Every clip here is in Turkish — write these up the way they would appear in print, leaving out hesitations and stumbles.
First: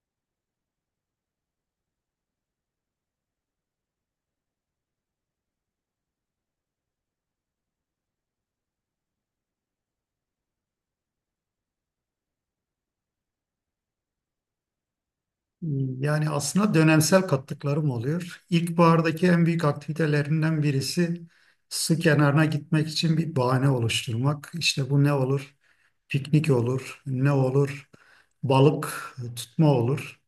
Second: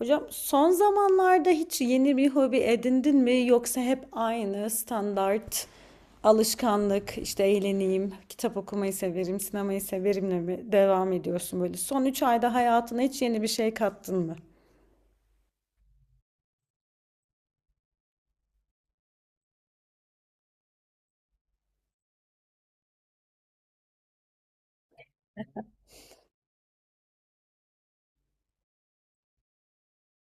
Hocam son zamanlarda hiç yeni bir hobi edindin mi yoksa hep aynı standart alışkanlık işte eğleneyim, kitap okumayı severim, sinemayı severimle mi devam ediyorsun böyle? Son 3 ayda hayatına hiç yeni bir şey kattın mı? Yani aslında dönemsel katlıklarım oluyor. İlkbahardaki en büyük aktivitelerinden birisi su kenarına gitmek için bir bahane oluşturmak. İşte bu ne olur? Piknik olur, ne olur? Balık tutma olur.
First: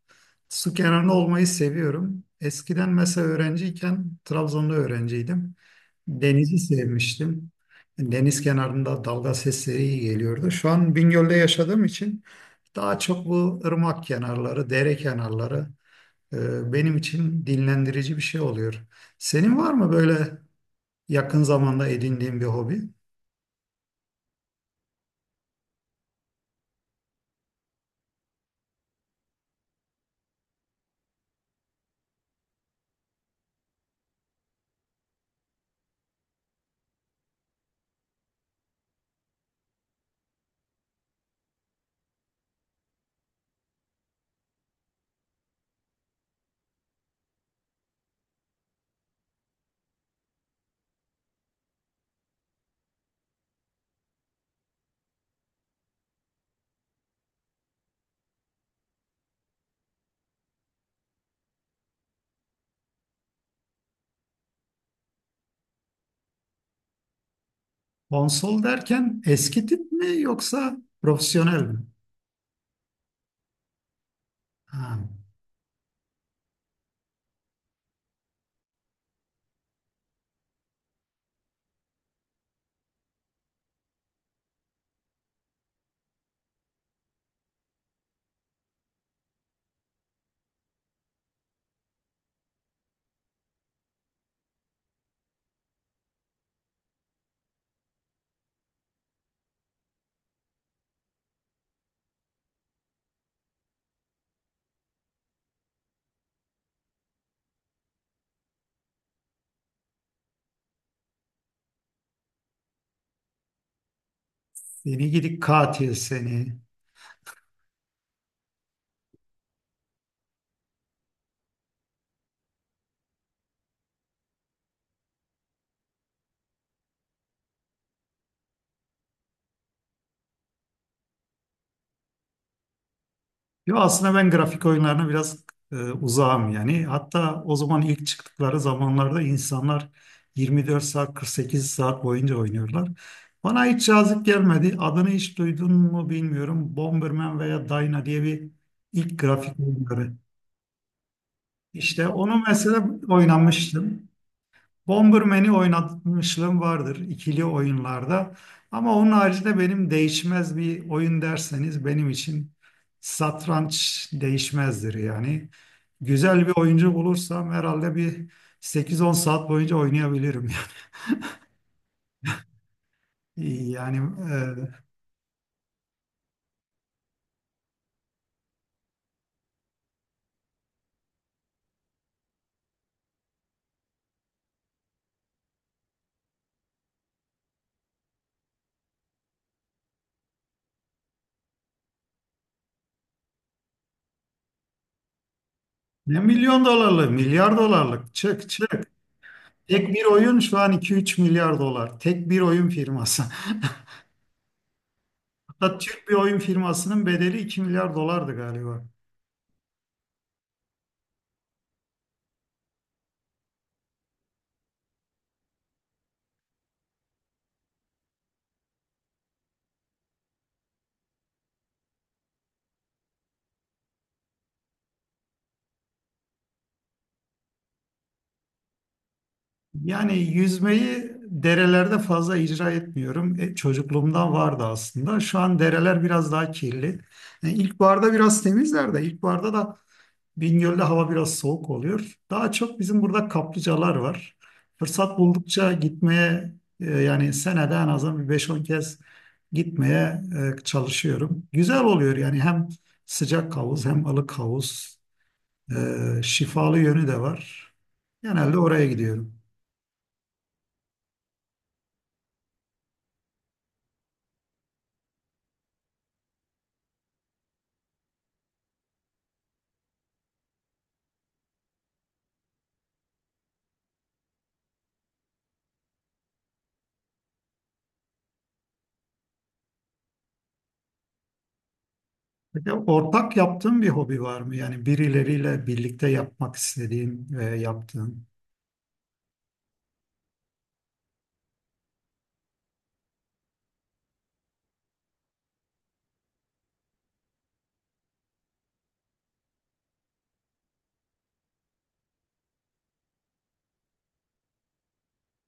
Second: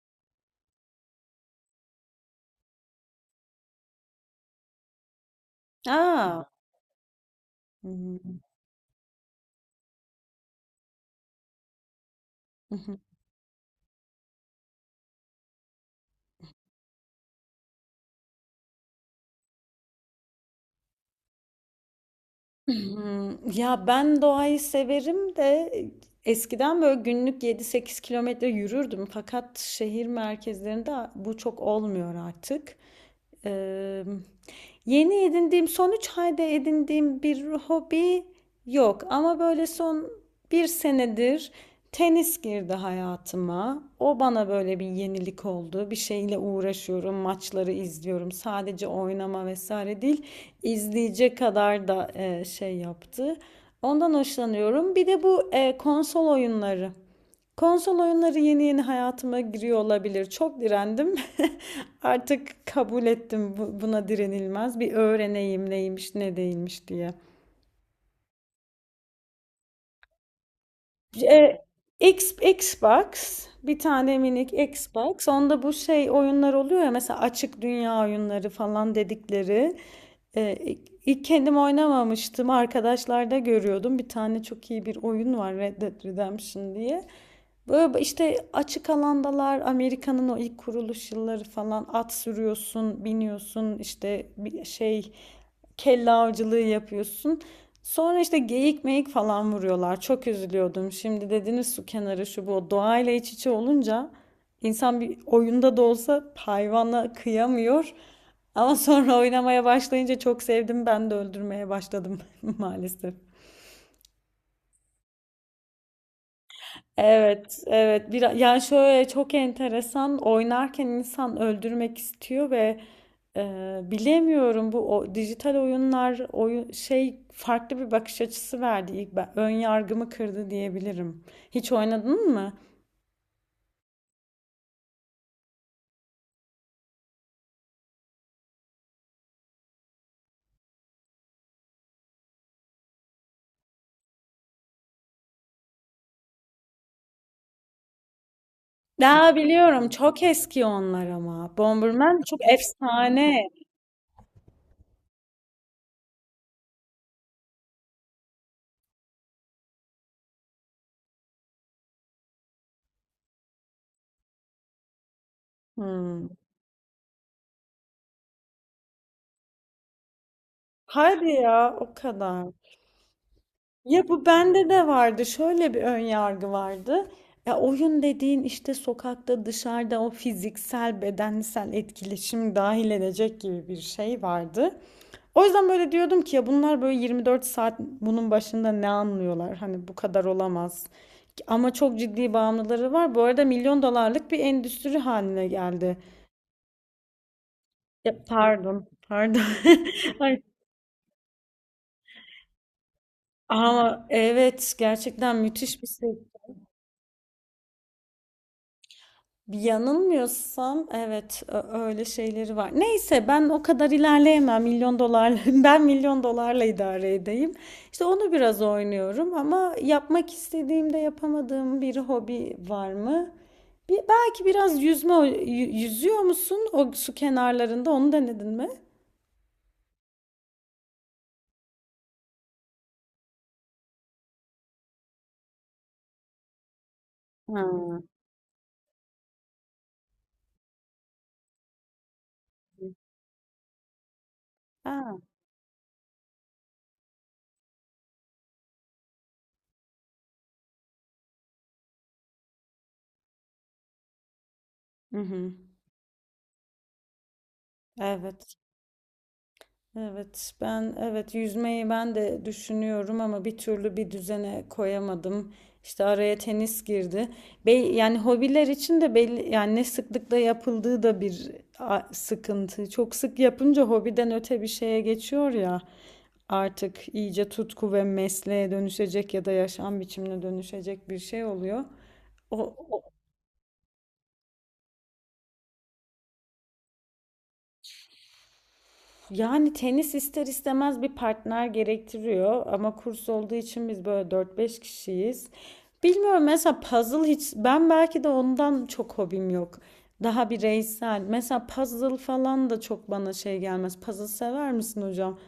Su kenarında olmayı seviyorum. Eskiden mesela öğrenciyken, Trabzon'da öğrenciydim. Aa. Denizi sevmiştim. Hı Deniz kenarında dalga sesleri iyi geliyordu. Şu an Bingöl'de yaşadığım için hı. daha çok bu ırmak kenarları, dere kenarları benim için dinlendirici bir şey oluyor. Senin var mı böyle yakın zamanda edindiğin bir hobi? Ya ben doğayı severim de eskiden böyle günlük 7-8 kilometre yürürdüm. Fakat şehir merkezlerinde bu çok olmuyor artık. Eee, Yeni edindiğim, son 3 ayda edindiğim bir hobi yok. Ama böyle son bir senedir tenis girdi hayatıma. O bana böyle bir yenilik oldu. Bir şeyle uğraşıyorum, maçları izliyorum. Sadece oynama vesaire değil, izleyecek kadar da şey yaptı. Ondan hoşlanıyorum. Bir de bu konsol oyunları. Konsol oyunları yeni yeni hayatıma giriyor olabilir. Çok direndim. Artık kabul ettim, buna direnilmez. Bir öğreneyim neymiş ne değilmiş diye. Konsol derken eski tip mi yoksa E, profesyonel mi? Xbox, bir tane minik Ha, Xbox. Onda bu şey oyunlar oluyor ya, mesela açık dünya oyunları falan dedikleri. E, ilk kendim oynamamıştım. Arkadaşlarda görüyordum. Bir tane çok iyi bir oyun var, Red Dead Redemption diye. Böyle işte açık alandalar, Amerika'nın o ilk kuruluş yılları falan, at sürüyorsun, biniyorsun, işte bir şey kelle avcılığı yapıyorsun. Sonra işte geyik meyik falan vuruyorlar. Çok üzülüyordum. Şimdi dediniz su kenarı şu bu, doğayla iç içe olunca insan bir oyunda da olsa hayvanla kıyamıyor. Ama sonra oynamaya başlayınca çok sevdim. Ben de öldürmeye başladım maalesef. seni gidik katil seni. Evet, evet. Bir, yani şöyle çok enteresan, oynarken insan öldürmek istiyor ve e, bilemiyorum, bu dijital oyun şey farklı bir bakış açısı verdi. İlk ben, ön yargımı kırdı diyebilirim. Hiç oynadın mı? Yo, aslında ben grafik oyunlarına biraz uzağım yani. Hatta o zaman ilk çıktıkları zamanlarda insanlar 24 saat 48 saat boyunca oynuyorlar. Bana hiç cazip gelmedi. Adını hiç duydun mu bilmiyorum. Bomberman veya Dyna diye bir ilk Daha grafik biliyorum, oyunları. çok eski onlar ama. İşte Bomberman çok onu mesela efsane. oynamıştım. Bomberman'i oynatmışlığım vardır ikili oyunlarda. Ama onun haricinde benim değişmez bir oyun derseniz benim için satranç değişmezdir yani. Hmm. Güzel bir oyuncu bulursam herhalde bir sekiz on saat boyunca oynayabilirim. Hadi ya, o kadar. Yani Ya bu bende e, de vardı. Şöyle bir ön yargı vardı. Ya oyun dediğin işte sokakta, dışarıda, o fiziksel, bedensel etkileşim dahil edecek gibi bir şey vardı. O yüzden böyle diyordum ki ya bunlar böyle 24 saat bunun başında ne anlıyorlar? Hani bu kadar olamaz. Ama çok ciddi bağımlıları var. Bu arada milyon dolarlık bir endüstri haline geldi. Ne milyon dolarlık, milyar Ya dolarlık çık çık. pardon, pardon. Tek bir oyun Ay, şu an iki üç milyar dolar. Tek bir oyun firması. ama evet, gerçekten Hatta müthiş bir Türk şey. bir oyun firmasının bedeli 2 milyar dolardı galiba. Yanılmıyorsam evet, öyle şeyleri var. Neyse, ben o kadar ilerleyemem milyon dolar, ben milyon dolarla idare edeyim. İşte onu biraz oynuyorum. Ama yapmak istediğimde yapamadığım bir hobi var mı? Bir, belki biraz yüzme, yüzüyor musun o su kenarlarında, onu denedin mi? Yani yüzmeyi derelerde fazla icra etmiyorum. E, çocukluğumdan vardı aslında. Şu an dereler biraz daha kirli. Yani Ha. ilkbaharda biraz temizler de ilkbaharda da Bingöl'de hava biraz soğuk oluyor. Daha çok bizim burada kaplıcalar var. Fırsat Ha. buldukça gitmeye yani senede en azından bir beş on kez gitmeye çalışıyorum. Güzel oluyor yani hem sıcak havuz hem ılık havuz. Hı hı. E, şifalı yönü de var. Evet. Genelde oraya gidiyorum. Evet, ben evet yüzmeyi ben de düşünüyorum ama bir türlü bir düzene koyamadım. İşte araya tenis girdi. Be yani hobiler için de belli, yani ne sıklıkla yapıldığı da bir sıkıntı. Çok sık yapınca hobiden öte bir şeye geçiyor ya. Artık iyice tutku ve mesleğe dönüşecek ya da yaşam biçimine dönüşecek bir şey oluyor. Peki O, ortak yaptığın bir hobi var mı? Yani birileriyle birlikte yapmak istediğin ve yaptığın. Yani tenis ister istemez bir partner gerektiriyor ama kurs olduğu için biz böyle dört beş kişiyiz. Bilmiyorum, mesela puzzle hiç ben, belki de ondan çok hobim yok. Daha bireysel. Mesela puzzle falan da çok bana şey gelmez. Puzzle sever misin hocam?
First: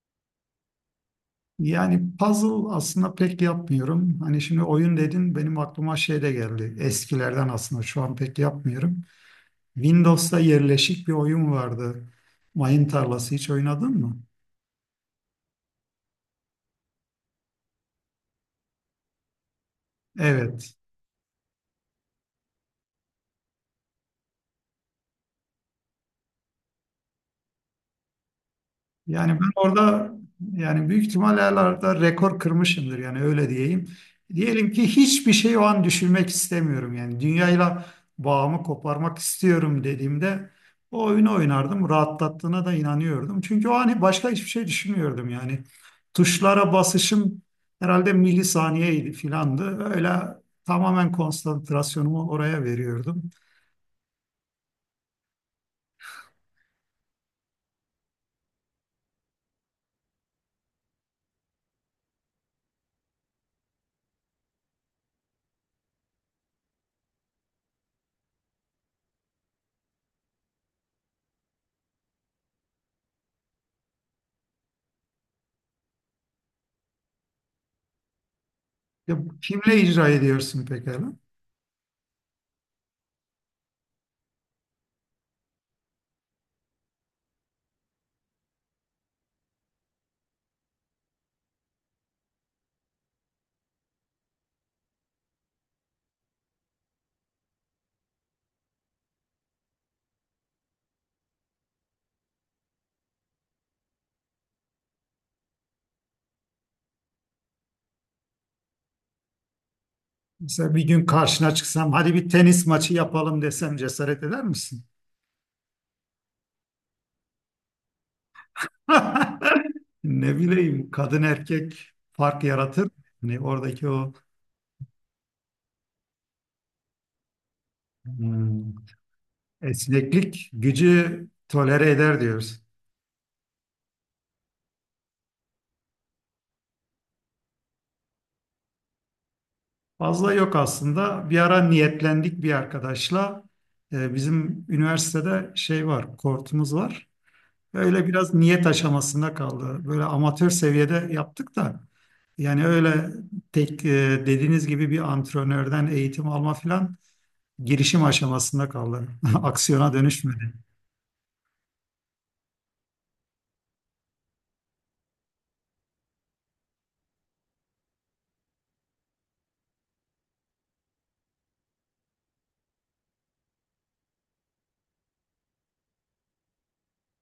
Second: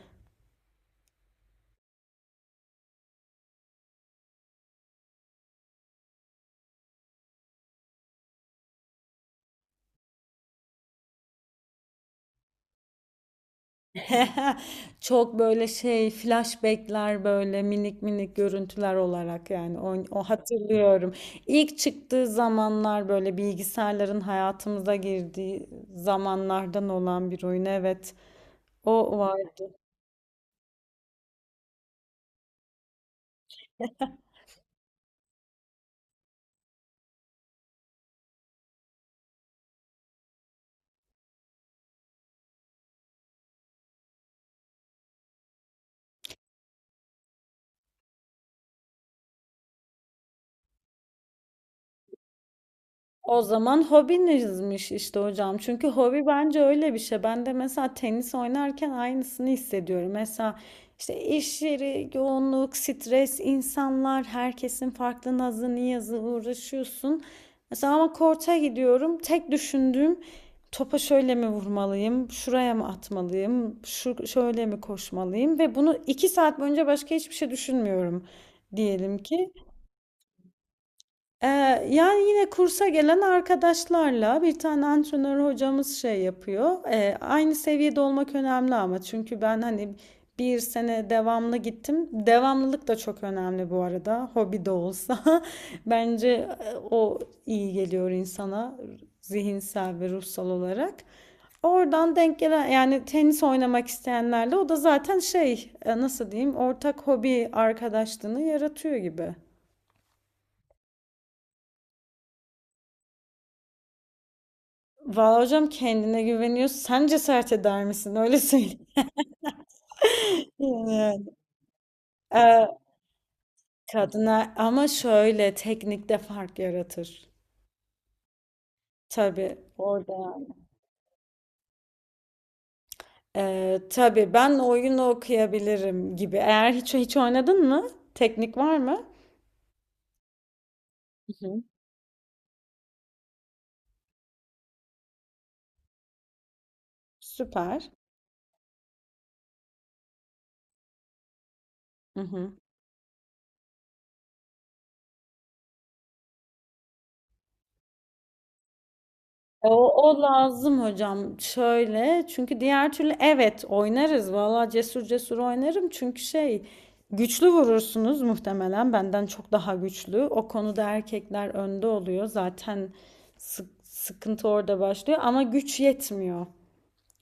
Yani puzzle aslında pek yapmıyorum. Hani şimdi oyun dedin benim aklıma şey de geldi. Eskilerden aslında şu an pek yapmıyorum. Windows'ta yerleşik bir oyun vardı. Mayın tarlası hiç oynadın mı? Çok böyle şey, flashbackler, böyle minik minik görüntüler olarak, yani o Evet. hatırlıyorum. İlk çıktığı zamanlar, böyle bilgisayarların hayatımıza girdiği zamanlardan olan bir oyun, evet. O Yani ben vardı. orada yani büyük ihtimal herhalde rekor kırmışımdır yani öyle diyeyim. Diyelim ki hiçbir şey o an düşünmek istemiyorum yani dünyayla bağımı koparmak istiyorum dediğimde o oyunu oynardım. Rahatlattığına da inanıyordum. Çünkü o an başka hiçbir şey düşünmüyordum yani. Tuşlara basışım herhalde milisaniyeydi filandı. Öyle tamamen konsantrasyonumu oraya veriyordum. O zaman hobinizmiş işte hocam. Çünkü hobi bence öyle bir şey. Ben de mesela tenis oynarken aynısını hissediyorum. Mesela işte iş yeri, yoğunluk, stres, insanlar, herkesin farklı nazı, niyazı, uğraşıyorsun. Mesela ama korta gidiyorum. Tek düşündüğüm topa şöyle mi vurmalıyım, şuraya mı atmalıyım, şu şöyle mi koşmalıyım ve bunu 2 saat boyunca başka hiçbir şey düşünmüyorum, diyelim Ya, ki. kimle icra ediyorsun pekala? Ee, Yani yine kursa gelen arkadaşlarla, bir tane antrenör hocamız şey yapıyor. Aynı seviyede olmak önemli ama, çünkü ben hani bir sene devamlı gittim. Devamlılık da çok önemli bu arada. Hobi de olsa. Bence o iyi geliyor insana, zihinsel ve ruhsal olarak. Oradan denk gelen, yani tenis oynamak isteyenlerle, o da zaten şey, nasıl diyeyim, ortak hobi arkadaşlığını yaratıyor gibi. Mesela bir gün karşına çıksam hadi bir tenis maçı yapalım desem cesaret eder misin? Valla hocam kendine güveniyor. Sen cesaret eder misin? Öyle söyleyeyim. Ne bileyim, kadın Yani. erkek fark Ee, yaratır. Hani oradaki o Kadına ama şöyle teknikte fark yaratır. hmm, Tabii orada yani. esneklik gücü tolere eder diyoruz. Tabii ben oyun okuyabilirim gibi. Eğer hiç oynadın mı? Teknik var mı? Fazla yok aslında. Bir Hı. ara niyetlendik bir arkadaşla. Bizim üniversitede şey var, kortumuz var. Süper. Öyle biraz niyet aşamasında kaldı. Böyle amatör seviyede yaptık da. Hı hı. Yani öyle tek e, dediğiniz gibi bir antrenörden eğitim alma filan girişim aşamasında kaldı. E, O, Aksiyona o dönüşmedi. lazım hocam. Şöyle çünkü, diğer türlü evet oynarız. Valla cesur cesur oynarım. Çünkü şey, güçlü vurursunuz muhtemelen, benden çok daha güçlü. O konuda erkekler önde oluyor. Zaten sıkıntı orada başlıyor ama güç yetmiyor.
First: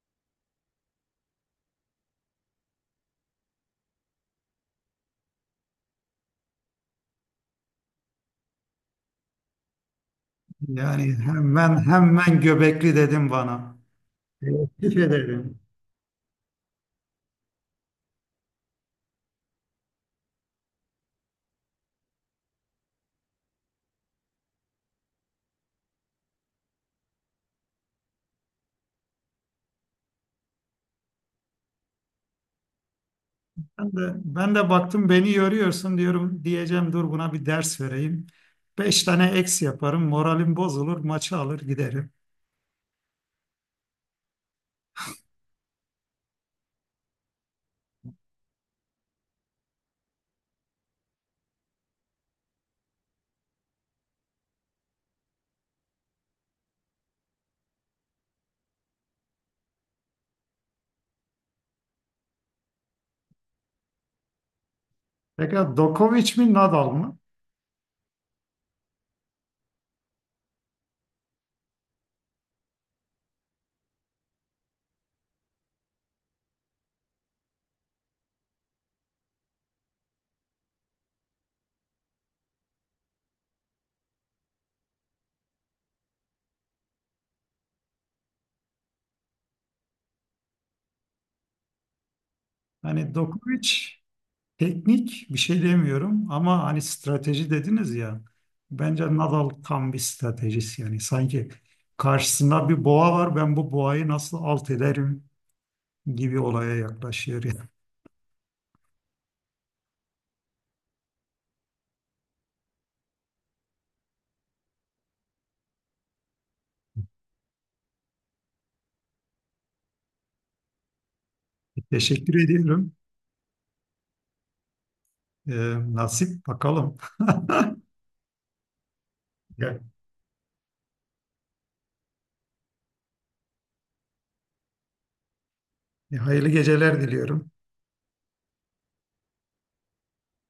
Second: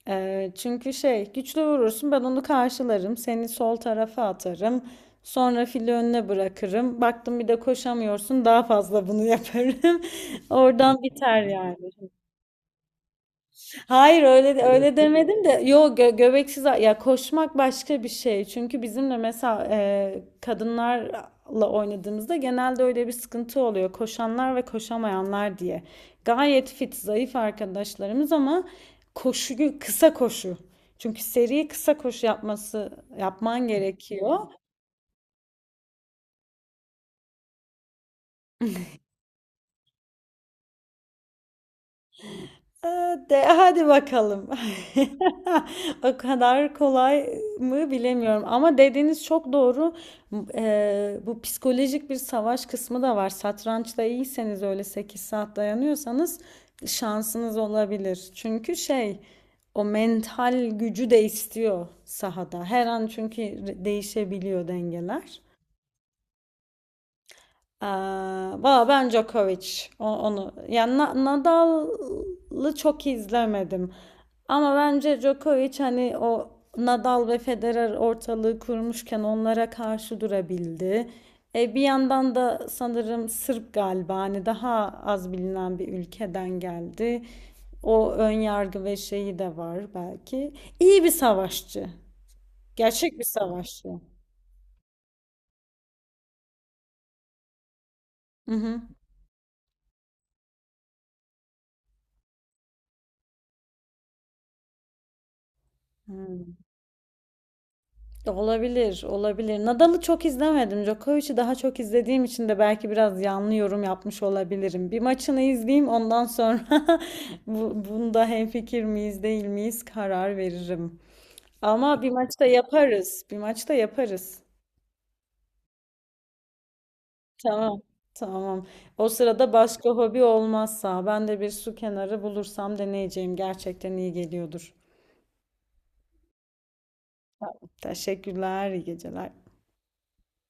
Çünkü şey, güçlü vurursun, ben onu karşılarım. Seni sol tarafa atarım. Sonra fili önüne bırakırım. Baktım bir de koşamıyorsun, daha fazla bunu yaparım. Oradan Yani biter yani. hemen hemen göbekli dedim bana. Hayır, öyle öyle Teşekkür demedim de, ederim. yok göbeksiz, ya koşmak başka bir şey. Çünkü bizimle mesela, kadınlarla oynadığımızda genelde öyle bir sıkıntı oluyor. Koşanlar ve koşamayanlar diye. Gayet fit, zayıf arkadaşlarımız ama koşuyu kısa koşu. Çünkü seri kısa koşu yapman Ben de, gerekiyor. ben de baktım beni yoruyorsun diyorum diyeceğim dur buna bir ders vereyim. Beş tane eks yaparım moralim bozulur maçı alır giderim. De, hadi bakalım. O kadar kolay mı, bilemiyorum. Ama dediğiniz çok doğru. M- Bu psikolojik bir savaş kısmı da var. Satrançta iyiyseniz, öyle 8 saat dayanıyorsanız şansınız olabilir. Çünkü şey, o mental gücü de istiyor sahada. Her an çünkü değişebiliyor dengeler. Pekala Dokovic mi Nadal mı? Valla ben Djokovic, onu yani, Nadal'ı çok izlemedim ama bence Djokovic hani o Nadal ve Federer ortalığı kurmuşken onlara karşı durabildi. Bir yandan da sanırım Sırp galiba, hani daha az bilinen bir ülkeden geldi. O ön yargı ve şeyi de var belki. İyi bir savaşçı. Hani Gerçek bir Dokovic savaşçı. teknik bir şey demiyorum ama hani strateji dediniz ya. Hı hı. Bence Nadal tam bir stratejist yani sanki karşısında bir boğa var ben bu boğayı nasıl alt ederim gibi Hı. olaya yaklaşıyor. Yani. Olabilir, olabilir. Nadal'ı çok izlemedim. Djokovic'i daha çok izlediğim için de belki biraz yanlış yorum yapmış olabilirim. Bir maçını izleyeyim, ondan sonra bunda hemfikir miyiz, değil miyiz karar veririm. Ama bir Teşekkür maçta ediyorum. yaparız. Bir maçta yaparız. Ee, Nasip bakalım. Tamam, tamam. O sırada başka hobi olmazsa ben de bir su kenarı bulursam deneyeceğim. Gerçekten iyi geliyordur. Hayırlı geceler diliyorum. Tamam, teşekkürler, iyi geceler.